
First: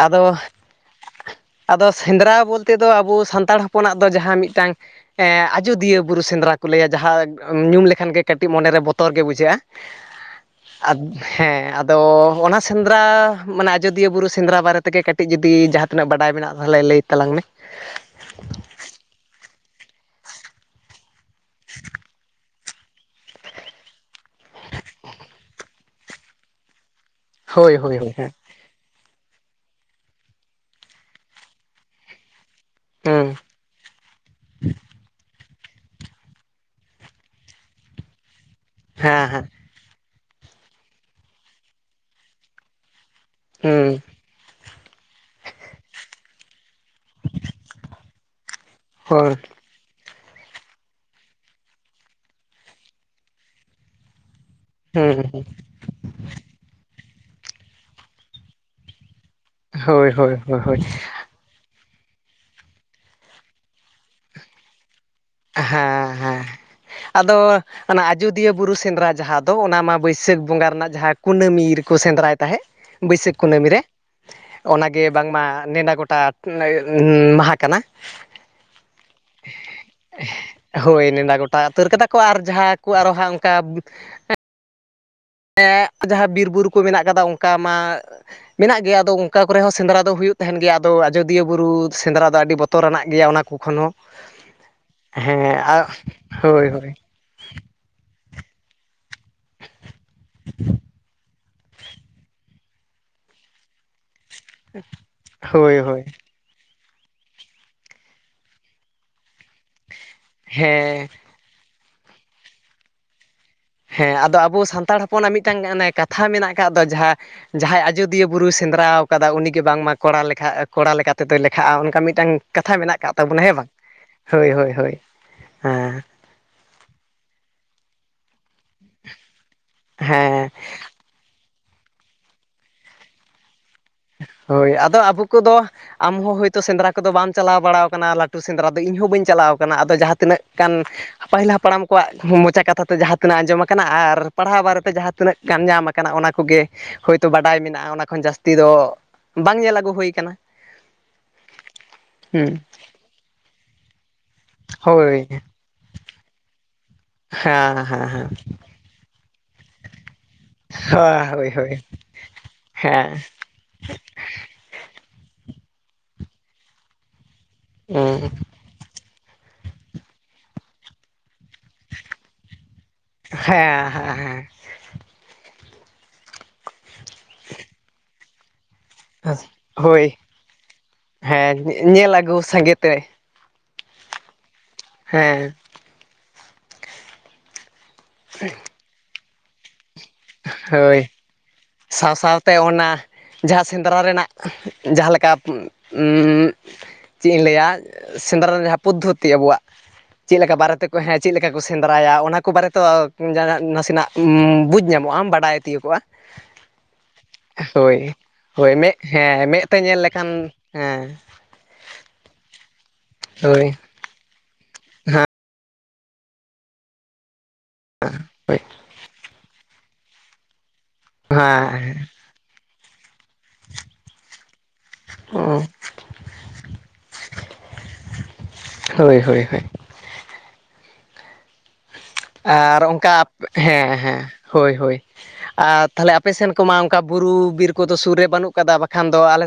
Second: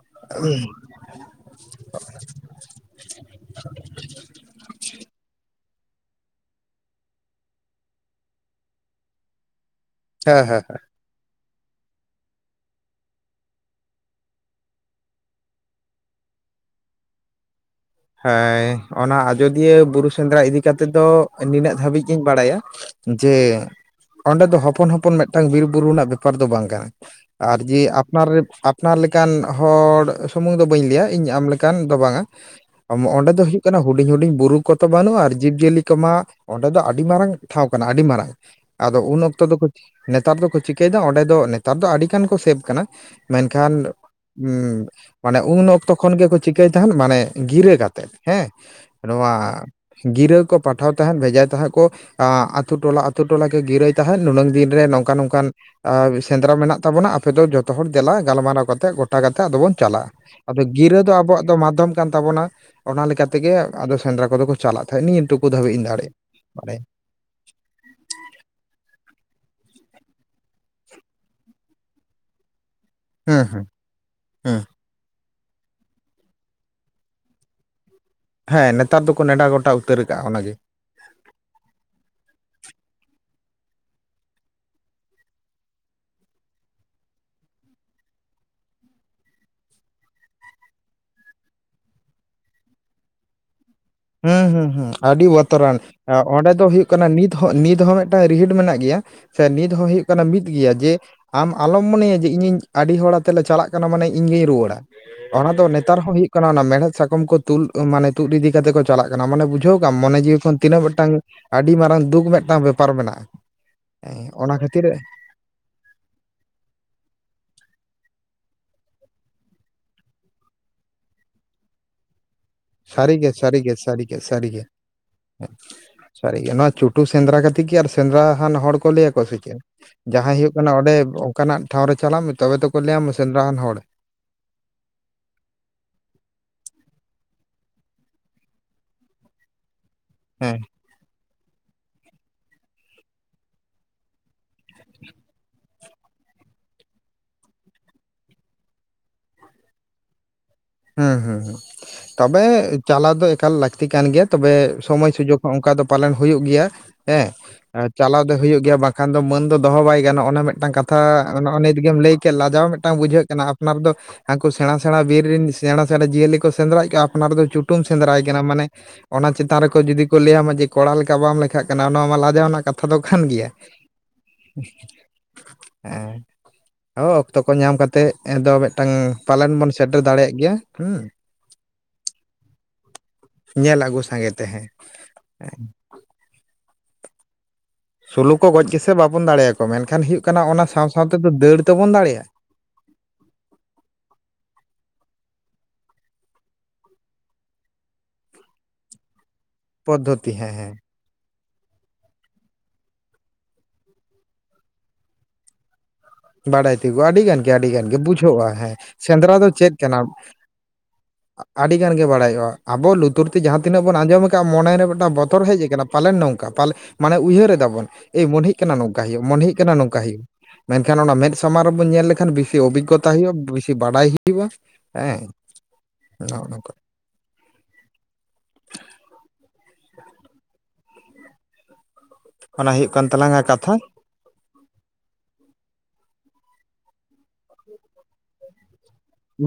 S2: ᱟᱫᱚ ᱟᱫᱚ ᱥᱮᱸᱫᱽᱨᱟ ᱵᱚᱞᱛᱮ ᱫᱚ ᱟᱵᱚ ᱥᱟᱱᱛᱟᱲ ᱦᱚᱯᱚᱱᱟᱜ ᱫᱚ ᱡᱟᱦᱟᱸ ᱢᱤᱫ ᱴᱟᱝ ᱟᱡᱚᱫᱤᱭᱟᱹ ᱵᱩᱨᱩ ᱥᱮᱸᱫᱽᱨᱟ ᱠᱚ ᱞᱟᱹᱭᱟ ᱡᱟᱦᱟᱸ ᱧᱩᱢ ᱞᱮᱠᱷᱟᱱ ᱜᱮ ᱠᱟᱹᱴᱤᱡ ᱢᱚᱱᱮᱨᱮ ᱵᱚᱛᱚᱨ ᱜᱮ ᱵᱩᱡᱷᱟᱹᱜᱼᱟ᱾
S1: ᱦᱮᱸ ᱦᱮᱸ ᱦᱮᱸ
S2: ᱟᱫᱽ ᱦᱮᱸ ᱟᱫᱚ ᱚᱱᱟ ᱥᱮᱸᱫᱽᱨᱟ ᱢᱟᱱᱮ ᱟᱡᱚᱫᱤᱭᱟᱹ ᱵᱩᱨᱩ ᱥᱮᱸᱫᱽᱨᱟ ᱵᱟᱨᱮ ᱛᱮᱜᱮ ᱠᱟᱹᱴᱤᱡ ᱠᱟᱹᱴᱤᱡ ᱡᱩᱫᱤ ᱡᱟᱦᱟᱸ ᱛᱤᱱᱟᱹᱜ ᱵᱟᱰᱟᱭ ᱢᱮᱱᱟᱜᱼᱟ, ᱛᱟᱦᱞᱮ ᱞᱟᱹᱭ ᱛᱟᱞᱟᱝ ᱢᱮ᱾
S1: ᱦᱮᱸ ᱚᱱᱟ ᱟᱡᱳᱫᱤᱭᱟᱹ ᱵᱩᱨᱩ ᱥᱮᱸᱫᱽᱨᱟ ᱤᱫᱤ ᱠᱟᱛᱮᱫ ᱫᱚ ᱱᱤᱱᱟᱹᱜ ᱫᱷᱟᱹᱵᱤᱡ ᱜᱤᱧ ᱵᱟᱲᱟᱭᱟ ᱡᱮ ᱚᱸᱰᱮ ᱫᱚ ᱦᱚᱯᱚᱱ ᱦᱚᱯᱚᱱ ᱢᱤᱫ ᱴᱟᱝ ᱵᱤᱨᱼᱵᱩᱨᱩ ᱨᱮᱱᱟᱜ ᱵᱮᱯᱟᱨ ᱫᱚ ᱵᱟᱝ ᱠᱟᱱᱟ᱾ ᱟᱨ
S2: ᱦᱳᱭ
S1: ᱡᱮ
S2: ᱦᱳᱭ ᱦᱳᱭ
S1: ᱟᱯᱱᱟᱨ
S2: ᱦᱮᱸ
S1: ᱨᱮ ᱟᱯ ᱟᱯᱱᱟᱨ ᱞᱮᱠᱟᱱ ᱦᱚᱲ ᱥᱩᱢᱩᱝ ᱫᱚ ᱵᱟᱹᱧ ᱞᱟᱹᱭᱟ ᱤᱧ ᱟᱢ ᱞᱮᱠᱟᱱ ᱫᱚ ᱵᱟᱝᱟ ᱟ
S2: ᱦᱩᱸ
S1: ᱚᱸᱰᱮ ᱫᱚ ᱦᱩᱭᱩᱜ ᱠᱟᱱᱟ ᱦᱩᱰᱤᱧ ᱦᱩᱰᱤᱧ ᱵᱩᱨᱩ ᱠᱚᱫᱚ ᱵᱟᱹᱱᱩᱜᱼᱟ ᱟᱨ ᱡᱤᱵᱽ ᱡᱤᱭᱟᱹᱞᱤ ᱠᱚᱢᱟ ᱚᱸᱰᱮ ᱫᱚ ᱟᱹᱰᱤ ᱢᱟᱨᱟᱝ ᱴᱷᱟᱶ ᱠᱟᱱᱟ ᱟᱹᱰᱤ ᱢᱟᱨᱟᱝ ᱟᱫᱚ ᱩᱱ
S2: ᱦᱮᱸ
S1: ᱚᱠᱛᱚ
S2: ᱦᱮᱸ
S1: ᱫᱚ ᱱᱮᱛᱟᱨ ᱫᱚᱠᱚ ᱪᱤᱠᱟᱹᱭᱮᱫᱟ ᱚᱸᱰᱮ ᱫᱚ ᱱᱮᱛᱟᱨ ᱫᱚ ᱟᱹᱰᱤᱜᱟᱱ ᱠᱚ ᱥᱮᱵᱽ ᱠᱟᱱᱟ ᱢᱮᱱᱠᱷᱟᱱ
S2: ᱦᱩᱸ
S1: ᱦᱮ ᱢᱟᱱᱮ ᱩᱱ ᱚᱠᱛᱚ ᱠᱷᱚᱱ ᱜᱮᱠᱚ ᱪᱤᱠᱟᱹᱭ ᱛᱟᱦᱮᱱ ᱢᱟᱱᱮ ᱜᱤᱨᱟᱹ ᱠᱟᱛᱮᱫ ᱦᱮᱸ
S2: ᱦᱳᱭ
S1: ᱱᱚᱶᱟ ᱜᱤᱨᱟᱹ ᱠᱚ ᱯᱟᱴᱷᱟᱣ ᱛᱟᱦᱮᱸᱫ ᱵᱷᱮᱡᱟᱭ ᱛᱟᱦᱮᱸᱫ ᱠᱚ ᱟᱺ ᱟᱛᱩ ᱴᱚᱞᱟ ᱟᱛᱩ ᱴᱚᱞᱟ ᱠᱚ ᱜᱤᱨᱟᱹᱭ ᱛᱟᱦᱮᱸᱫ ᱱᱩᱱᱟᱹᱝ ᱫᱤᱱ ᱨᱮ ᱱᱚᱝᱠᱟ
S2: ᱦᱩᱸ
S1: ᱱᱚᱝᱠᱟᱱ ᱥᱮᱸᱫᱽᱨᱟ ᱢᱮᱱᱟᱜ ᱛᱟᱵᱚᱱᱟ ᱟᱯᱮ ᱫᱚ ᱡᱚᱛᱚ ᱦᱚᱲ ᱫᱮᱞᱟ ᱜᱟᱞᱢᱟᱨᱟᱣ ᱠᱟᱛᱮ ᱜᱚᱴ ᱪᱟ ᱠᱟᱛᱮ ᱟᱫᱚ ᱵᱚᱱ
S2: ᱦᱳᱭ
S1: ᱪᱟᱞᱟᱜᱼᱟ
S2: ᱦᱳᱭ ᱦᱳᱭ
S1: ᱟᱫᱚ
S2: ᱦᱳᱭ
S1: ᱜᱤᱨᱟᱹ ᱫᱚ ᱟᱵᱚᱣᱟᱜ ᱫᱚ ᱢᱟᱫᱽᱫᱷᱚᱢ ᱠᱟᱱ ᱛᱟᱵᱚᱱᱟ ᱚᱱᱟ ᱞᱮᱠᱟ ᱛᱮᱜᱮ ᱟᱫᱚ ᱥᱮᱸᱫᱽᱨᱟ ᱠᱚᱫᱚ ᱠᱚ ᱪᱟᱞᱟᱜ ᱛᱟᱦᱮᱸᱜ ᱱᱤᱭᱟᱹᱩ
S2: ᱦᱮᱸ ᱦᱮᱸ ᱟᱫᱚ ᱚᱱᱟ ᱟᱡᱳᱫᱤᱭᱟᱹ ᱵᱩᱨᱩ ᱥᱮᱸᱫᱽᱨᱟ ᱡᱟᱦᱟᱸ ᱫᱚ ᱚᱱᱟ ᱢᱟ ᱵᱟᱹᱭᱥᱟᱹᱠᱷ ᱵᱚᱸᱜᱟ ᱨᱮᱱᱟᱜ ᱡᱟᱦᱟᱸ ᱠᱩᱱᱟᱹᱢᱤ ᱨᱮᱠᱚ ᱥᱮᱸᱫᱽᱨᱟᱭ ᱛᱟᱦᱮᱸᱫ ᱵᱟᱹᱭᱥᱟᱹᱠᱷ
S1: ᱦᱩᱸ ᱦᱩᱸ
S2: ᱠᱩᱱᱟᱹᱢᱤ ᱨᱮ
S1: ᱦᱩᱸ
S2: ᱚᱱᱟᱜ ᱜᱮ ᱵᱟᱝᱢᱟ ᱱᱮᱰᱟ ᱜᱚᱴᱟ [unintelligible] ᱢᱟᱦᱟ ᱠᱟᱱᱟ
S1: ᱦᱮᱸ ᱱᱮᱛᱟᱨ ᱫᱚᱠᱚ ᱱᱮᱰᱟ ᱜᱚᱴᱟ ᱩᱛᱟᱹᱨ ᱟᱠᱟᱜᱼᱟ ᱚᱱᱟᱜᱮ
S2: ᱦᱳᱭ ᱱᱮᱰᱟ ᱜᱚᱴᱟ ᱩᱛᱟᱹᱨ ᱠᱟᱫᱟ ᱠᱚ ᱟᱨ ᱡᱟᱦᱟᱸ ᱠᱚ ᱟᱨᱚ ᱦᱟᱸᱜ ᱚᱱᱠᱟ ᱮᱻ ᱡᱟᱦᱟᱸ ᱵᱤᱨᱵᱩᱨᱩ ᱠᱚ ᱢᱮᱱᱟᱜ ᱠᱟᱫᱟ ᱚᱱᱠᱟ ᱢᱟ ᱢᱮᱱᱟᱜ ᱜᱮᱭᱟ ᱟᱫᱚ ᱚᱱᱠᱟ ᱠᱚᱨᱮ ᱦᱚᱸ ᱥᱮᱸᱫᱽᱨᱟ ᱫᱚ ᱦᱩᱭᱩᱜ ᱛᱟᱦᱮᱸᱱ ᱜᱮᱭᱟ ᱟᱫᱚ ᱟᱡᱚᱫᱤᱭᱟᱹ ᱵᱩᱨᱩ ᱥᱮᱸᱫᱽᱨᱟ ᱫᱚ ᱟᱹᱰᱤ ᱵᱚᱛ ᱛᱚᱨ ᱟᱱᱟᱜ ᱜᱮᱭᱟ ᱚᱱᱟ ᱠᱚ ᱠᱷᱚᱱ ᱦᱚᱸ
S1: ᱦᱩ [unintelligible] ᱟᱹᱰᱤ
S2: ᱦᱮᱸ
S1: ᱵᱚᱛᱚᱨᱟᱱ
S2: ᱟ
S1: ᱚᱸᱰᱮ ᱫᱚ
S2: ᱦᱳᱭ
S1: ᱦᱩᱭᱩᱜ
S2: ᱦᱳᱭ
S1: ᱠᱟᱱᱟ ᱱᱤᱛ ᱱᱤᱛ ᱦᱚᱸ ᱢᱤᱫᱴᱟᱝ ᱨᱤᱦᱤᱴ ᱢᱮᱱᱟᱜ ᱜᱮᱭᱟ, ᱥᱮ ᱱᱤᱛ ᱦᱚᱸ ᱦᱩᱭᱩᱜ ᱠᱟᱱᱟ ᱢᱤᱫ ᱜᱤᱭᱟ ᱡᱮ ᱟᱢ ᱟᱞᱚᱢ ᱢᱚᱱᱮᱭᱟ ᱡᱮ ᱤᱧᱤᱧ ᱟᱹᱰᱤ ᱦᱚᱲ ᱟᱛᱮ ᱞᱮ ᱪᱟᱞᱟᱜ ᱠᱟᱱᱟ ᱢᱟᱱᱮ, ᱤᱧ ᱜᱮᱤᱧ ᱨᱩᱣᱟᱹᱲᱟ ᱚᱱᱟ ᱫᱚ
S2: ᱦᱳᱭ
S1: ᱱᱮᱛᱟᱨ
S2: ᱦᱳᱭ
S1: ᱦᱚᱸ ᱦᱩᱭᱩᱜ ᱠᱟᱱᱟ ᱚᱱᱟ ᱢᱮᱲᱦᱮᱫ ᱥᱟᱠᱟᱢ ᱠᱚ ᱛᱩᱞ ᱢᱟᱱᱮ ᱛᱩᱫ ᱤᱫᱤ ᱠᱟᱛᱮ ᱠᱚ ᱪᱟᱞᱟᱜ ᱠᱟᱱᱟ ᱢᱟᱱᱮ ᱵᱩᱡᱷᱟᱹᱣ ᱠᱟᱜᱢ ᱢᱚᱱᱮ ᱡᱤᱣᱤ ᱠᱷᱚᱱ ᱛᱤᱱᱟᱹᱜ
S2: ᱦᱮᱸ
S1: ᱢᱤᱫᱴᱟᱝ ᱟᱹᱰᱤ ᱢᱟᱨᱟᱝ ᱫᱩᱠ ᱢᱤᱫᱴᱟᱝ ᱵᱮᱯᱟᱨ ᱢᱮᱱᱟᱜᱼᱟ
S2: ᱦᱮᱸ ᱟᱫᱚ
S1: ᱚᱱᱟ
S2: ᱟᱵᱚ
S1: ᱠᱷᱟᱹᱛᱤᱨ
S2: ᱥᱟᱱᱛᱟᱲ ᱦᱚᱯᱚᱱᱟᱜ ᱢᱤᱫᱴᱟᱝ ᱮ ᱠᱟᱛᱷᱟ ᱢᱮᱱᱟᱜ ᱟᱠᱟᱫ ᱫᱚ ᱡᱟᱦᱟᱸ ᱡᱟᱦᱟᱸᱭ ᱟᱡᱚᱫᱤᱭᱟᱹ ᱵᱩᱨᱩᱭ ᱥᱮᱸᱫᱽᱨᱟ ᱠᱟᱫᱟ ᱩᱱᱤᱜᱮ ᱵᱟᱝᱢᱟ ᱠᱚᱲᱟ ᱞᱮᱠᱷᱟ ᱠᱚᱲᱟ ᱞᱮᱠᱟ ᱛᱮᱫᱚᱭ ᱞᱮᱠᱷᱟᱜᱼᱟ ᱚᱱᱠᱟ ᱢᱤᱫᱴᱟᱝ ᱠᱟᱛᱷᱟ ᱢᱮᱱᱟᱜ ᱟᱠᱟᱫ
S1: ᱥᱟᱹᱨᱤᱜᱮ
S2: ᱛᱟᱵᱚᱱᱟ ᱦᱮᱸ ᱵᱟᱝ
S1: ᱥᱟᱹᱨᱤᱜᱮ ᱥᱟᱹᱨᱤᱜᱮ
S2: ᱦᱳᱭ
S1: ᱥᱟᱹᱨᱤᱜᱮ
S2: ᱦᱳᱭ ᱦᱮᱸ᱾
S1: ᱥᱟᱹᱨᱤ ᱜᱮ ᱱᱚᱣᱟ ᱪᱩᱴᱩ ᱥᱮᱸᱫᱽᱨᱟ ᱠᱟᱛᱮ ᱜᱮ ᱟᱨ ᱥᱮᱸᱫᱽᱨᱟ ᱦᱟᱱ ᱦᱚᱲ ᱠᱚ ᱞᱟᱹᱭ ᱟᱠᱚ ᱟ ᱥᱮ ᱪᱮᱫ
S2: ᱦᱮᱸ
S1: ᱡᱟᱦᱟᱸᱭ ᱦᱩᱭᱩᱜ ᱠᱟᱱᱟ ᱚᱸᱰᱮ ᱚᱠᱟᱱᱟᱜ ᱴᱷᱟᱶ ᱨᱮ ᱪᱟᱞᱟᱜ ᱢᱮ ᱛᱚᱵᱮ ᱛᱚᱠᱚ ᱞᱟᱹᱭᱟᱢᱟ ᱥᱮᱸᱫᱽᱨᱟ ᱦᱟᱱ ᱦᱚᱲ
S2: ᱦᱳᱭ ᱟᱫᱚ ᱟᱵᱚ ᱠᱚᱫᱚ ᱟᱢᱦᱚᱸ ᱦᱳᱭᱛᱳ ᱥᱮᱸᱫᱽᱨᱟ ᱠᱚᱫᱚ ᱵᱟᱢ ᱪᱟᱞᱟᱣ ᱵᱟᱲᱟᱣ ᱟᱠᱟᱱᱟ ᱞᱟᱹᱴᱩ ᱥᱮᱸᱫᱽᱨᱟ ᱫᱚ ᱤᱧ ᱦᱚᱸ ᱵᱟᱹᱧ ᱪᱟᱞᱟᱣ ᱠᱟᱱᱟ ᱟᱫᱚ ᱡᱟᱦᱟᱸ ᱛᱤᱱᱟᱹᱜ
S1: ᱦᱮᱸ
S2: ᱜᱟᱱ ᱯᱟᱹᱦᱤᱞ ᱦᱟᱯᱲᱟᱢ ᱠᱚᱣᱟᱜ ᱢᱚᱪᱟ ᱠᱟᱛᱷᱟ ᱛᱮ ᱡᱟᱦᱟᱸ ᱛᱤᱱᱟᱹᱜ ᱟᱸᱡᱚᱢ ᱟᱠᱟᱱᱟ ᱟᱨ ᱯᱟᱲᱦᱟᱣ ᱵᱟᱨᱮᱛᱮ ᱡᱟᱦᱟᱸ ᱛᱤᱱᱟᱹᱜ ᱜᱟᱱ ᱧᱟᱢ ᱟᱠᱟᱱᱟ ᱚᱱᱟ ᱠᱚᱜᱮ ᱦᱳᱭᱛᱳ ᱵᱟᱰᱟᱭ ᱢᱮᱱᱟᱜᱼᱟ ᱚᱱᱟ ᱠᱷᱚᱱ ᱡᱟᱹᱥᱛᱤ ᱫᱚ ᱵᱟᱝ ᱧᱮᱞ ᱟᱹᱜᱩ ᱦᱩᱭ ᱠᱟᱱᱟ᱾
S1: ᱦᱩᱸ ᱦᱩᱸ ᱦᱩᱸ ᱛᱚᱵᱮ
S2: ᱦᱩᱸ
S1: ᱪᱟᱞᱟᱣ ᱫᱚ ᱮᱠᱟᱞ ᱞᱟᱹᱠᱛᱤ ᱠᱟᱱ ᱜᱮᱭᱟ ᱛᱚᱵᱮ ᱥᱚᱢᱚᱭ
S2: ᱦᱳᱭ
S1: ᱥᱩᱡᱳᱜᱽ ᱦᱚᱸ ᱚᱱᱠᱟ ᱫᱚ ᱯᱟᱞᱚᱱ ᱦᱩᱭᱩᱜ ᱜᱮᱭᱟ ᱦᱮᱸ
S2: ᱦᱮᱸ
S1: ᱪᱟᱞᱟᱣ
S2: ᱦᱮᱸ
S1: ᱫᱚ ᱦᱩᱭᱩᱜ ᱜᱮᱭᱟ ᱵᱟᱝ ᱵᱟᱠᱷᱟᱱ ᱫᱚ ᱢᱟᱹᱱ ᱫᱚᱦᱚ ᱵᱟᱭ ᱜᱟᱱᱚᱜᱼᱟ ᱚᱱᱟ ᱢᱤᱫᱴᱟᱝ ᱠᱟᱛᱷᱟ
S2: ᱦᱳᱭ
S1: ᱱᱚᱜᱼᱚᱭ
S2: ᱦᱳᱭ
S1: ᱱᱤᱛ ᱜᱮᱢ ᱞᱟᱹᱭ ᱠᱮᱫ ᱞᱟᱡᱟᱣ ᱢᱤᱫᱴᱟᱝ
S2: ᱦᱮᱸ
S1: ᱵᱩᱡᱷᱟᱹᱜ ᱠᱟᱱᱟ ᱾ ᱟᱯᱱᱟᱨ ᱫᱚ ᱦᱟᱝᱠᱩ ᱥᱮᱬᱟ ᱥᱮᱬᱟ ᱵᱤᱨ ᱨᱮᱱ ᱥᱮᱬᱟ ᱥᱮᱬᱟ ᱡᱤᱭᱟᱹᱞᱤ ᱠᱚ ᱥᱮᱸᱫᱽᱨᱟᱭᱮᱫ ᱠᱚᱣᱟ ᱟᱯᱱᱟᱨ ᱫᱚᱩ ᱴᱩᱢ [unintelligible] ᱥᱮᱸᱫᱽᱨᱟᱭ ᱠᱟᱱᱟ। ᱢᱟᱱᱮ ᱚᱱᱟ ᱪᱮᱛᱟᱱ ᱨᱮᱠᱚ ᱡᱩᱫᱤ ᱠᱚ ᱞᱟᱹᱭᱟᱢᱟ ᱡᱮ, ᱠᱚᱲᱟ ᱞᱮᱠᱟ ᱵᱟᱢ ᱞᱮᱠᱷᱟᱡ ᱼᱼ ᱠᱟᱱᱟ, ᱱᱚᱶᱟ ᱢᱟ ᱞᱟᱡᱟᱣ ᱨᱮᱱᱟᱜ ᱠᱟᱛᱷᱟ ᱫᱚ ᱠᱟᱱ
S2: ᱦᱮᱸ
S1: ᱜᱮᱭᱟ।
S2: ᱦᱮᱸ
S1: ᱦᱮᱸ᱾ ᱚ ᱚᱠᱛᱚ ᱠᱚ ᱧᱟᱢ ᱠᱟᱛᱮᱜ ᱼᱼ ᱟᱫᱚ ᱢᱤᱫ ᱴᱟᱝ,
S2: ᱦᱮᱸ
S1: ᱯᱟᱞᱮᱱ ᱵᱚᱱ ᱥᱮᱴᱮᱨ
S2: ᱦᱳᱭ
S1: ᱫᱟᱲᱮᱭᱟᱜ ᱜᱮᱭᱟ। ᱦᱩᱸ
S2: ᱦᱮᱸ᱾ ᱧᱮᱞ ᱟᱹᱜᱩ ᱥᱟᱸᱜᱮ ᱛᱮ।
S1: ᱧᱮᱞ ᱟᱹᱜᱩ ᱥᱟᱸᱜᱮ ᱛᱮ ᱦᱮᱸ।
S2: ᱦᱮᱸ।
S1: ᱥᱩᱞᱩ ᱠᱚ ᱜᱚᱡ ᱜᱮᱥᱮ ᱵᱟᱵᱚᱱ ᱫᱟᱲᱮᱭᱟᱠᱚᱣᱟ᱾ ᱢᱮᱱᱠᱷᱟᱱ, ᱦᱩᱭᱩᱜ ᱠᱟᱱᱟ ᱚᱱᱟ ᱥᱟᱶ ᱥᱟᱶᱛᱮ ᱫᱚ ᱫᱟᱹᱲ ᱛᱮᱵᱚᱱ ᱫᱟᱲᱮᱭᱟᱜᱼᱟ।
S2: ᱛᱮ ᱚᱱᱟ ᱡᱟᱦᱟᱸ ᱥᱮᱸᱫᱽᱨᱟ ᱨᱮᱱᱟᱜ, ᱡᱟᱦᱟᱸᱞᱮᱠᱟ ᱢᱩᱸᱻ ᱹᱹ ᱹ ᱪᱮᱫ ᱤᱧ ᱞᱟᱹᱭᱟ? ᱥᱮᱸᱫᱽᱨᱟ ᱡᱟᱦᱟᱸ ᱯᱚᱫᱽᱫᱷᱚᱛᱤ ᱟᱵᱚᱣᱟᱜ,
S1: ᱯᱚᱫᱽᱫᱷᱚᱛᱤ
S2: ᱪᱮᱫ
S1: ᱦᱮᱸ
S2: ᱞᱮᱠᱟ ᱵᱟᱨᱮᱛᱮ ᱼᱼ ᱦᱮᱸ, ᱪᱮᱫ ᱞᱮᱠᱟ ᱠᱚ ᱥᱮᱸᱫᱽᱨᱟᱭᱟ? ᱚᱱᱟ ᱠᱚ ᱵᱟᱨᱮ ᱛᱚ, ᱱᱟᱥᱮᱱᱟᱜ ᱵᱩᱡᱽ ᱧᱟᱢ ᱼᱼ ᱢᱚᱜ ᱟᱢ ᱵᱟᱰᱟᱭ ᱛᱤᱭᱩᱜᱚᱜᱼᱟ।
S1: ᱵᱟᱲᱟᱭ ᱛᱤᱭᱩᱜᱚᱜᱼᱟ, ᱟᱹᱰᱤᱜᱟᱱ ᱜᱮ ᱟᱹᱰᱤᱜᱟᱱ ᱜᱮ ᱵᱩᱡᱷᱟᱹᱜᱼᱟ
S2: ᱦᱳᱭ
S1: ᱦᱮᱸ।
S2: ᱢᱮᱫ
S1: ᱥᱮᱸᱫᱽᱨᱟ ᱫᱚ
S2: ᱦᱮᱸ ᱢᱮᱫ
S1: ᱪᱮᱫ
S2: ᱛᱮ
S1: ᱠᱟᱱᱟ?
S2: ᱧᱮᱞ ᱞᱮᱠᱷᱟᱱ ᱦᱮᱸ
S1: ᱟᱹᱰᱤ ᱜᱟᱱ ᱜᱮ ᱵᱟᱲᱟᱭᱚᱜᱼᱟ। ᱟᱵᱚ ᱞᱩᱛᱩᱨ ᱛᱮ ᱡᱟᱦᱟᱸ
S2: ᱦᱳᱭ
S1: ᱛᱤᱱᱟᱹᱜ ᱵᱚᱱ ᱟᱸᱡᱚᱢ ᱼᱼ ᱠᱟᱜᱼᱟ᱾ ᱢᱚᱱᱮᱨᱮ ᱢᱤᱫᱴᱟᱝ ᱵᱚᱛᱚᱨ ᱦᱮᱡ ᱟᱠᱟᱱᱟ, ᱯᱟᱞᱮᱱ ᱱᱚᱝᱠᱟ? ᱯᱟᱞᱮᱱ ᱢᱟᱱᱮ ᱩᱭᱦᱟᱹᱨ ᱮᱫᱟ ᱼ ᱚᱱ ᱮᱹᱭ ᱢᱚᱱᱦᱮᱹᱜ
S2: ᱦᱳᱭ
S1: ᱠᱟᱱᱟ ᱱᱚᱝᱠᱟ ᱦᱳᱭᱳᱜ ᱢᱚᱱᱦᱮᱹᱜ ᱠᱟᱱᱟ ᱱᱚᱝᱠᱟ ᱦᱳᱭᱳᱜ ᱾ ᱮᱱᱠᱷᱟᱱ ᱚᱱᱟ ᱢᱮᱫ ᱥᱟᱢᱟᱝ ᱨᱮᱵᱚᱱ
S2: ᱦᱮᱸ
S1: ᱧᱮᱞ ᱞᱮᱠᱷᱟᱱ, ᱵᱮᱥᱤ ᱚᱵᱷᱤᱜᱽᱚᱛᱟ ᱦᱩᱭᱩᱜᱼᱟ, ᱵᱮᱥᱤ ᱵᱟᱰᱟᱭ ᱦᱩᱭᱩᱜᱼᱟ। ᱮᱸᱜ ᱱᱚᱜᱼᱚ ᱱᱚᱝᱠᱟ ᱾
S2: ᱦᱳᱭ ᱦᱳᱭ ᱦᱳᱭ।
S1: ᱚᱱᱟ
S2: ᱟᱨ
S1: ᱦᱩᱭᱩᱜ ᱠᱟᱱ
S2: ᱚᱱᱠᱟ ᱟᱯᱷ,
S1: ᱛᱟᱞᱟᱝᱟ ᱠᱟᱛᱷᱟ
S2: ᱦᱮᱸ- ᱦᱮᱸ, ᱦᱳᱭ ᱦᱳᱭ ᱾ ᱟᱨ ᱛᱟᱞᱦᱮ ᱟᱯᱮ ᱥᱮᱱ ᱠᱚᱢᱟ, ᱚᱱᱠᱟ ᱵᱩᱨᱩ ᱵᱤᱨ ᱠᱚᱫᱚ ᱥᱩᱨ ᱨᱮ ᱵᱟᱹᱱᱩᱜ ᱠᱟᱫᱟ? ᱵᱟᱠᱷᱟᱱ ᱫᱚ ᱟᱞᱮ ᱼᱼ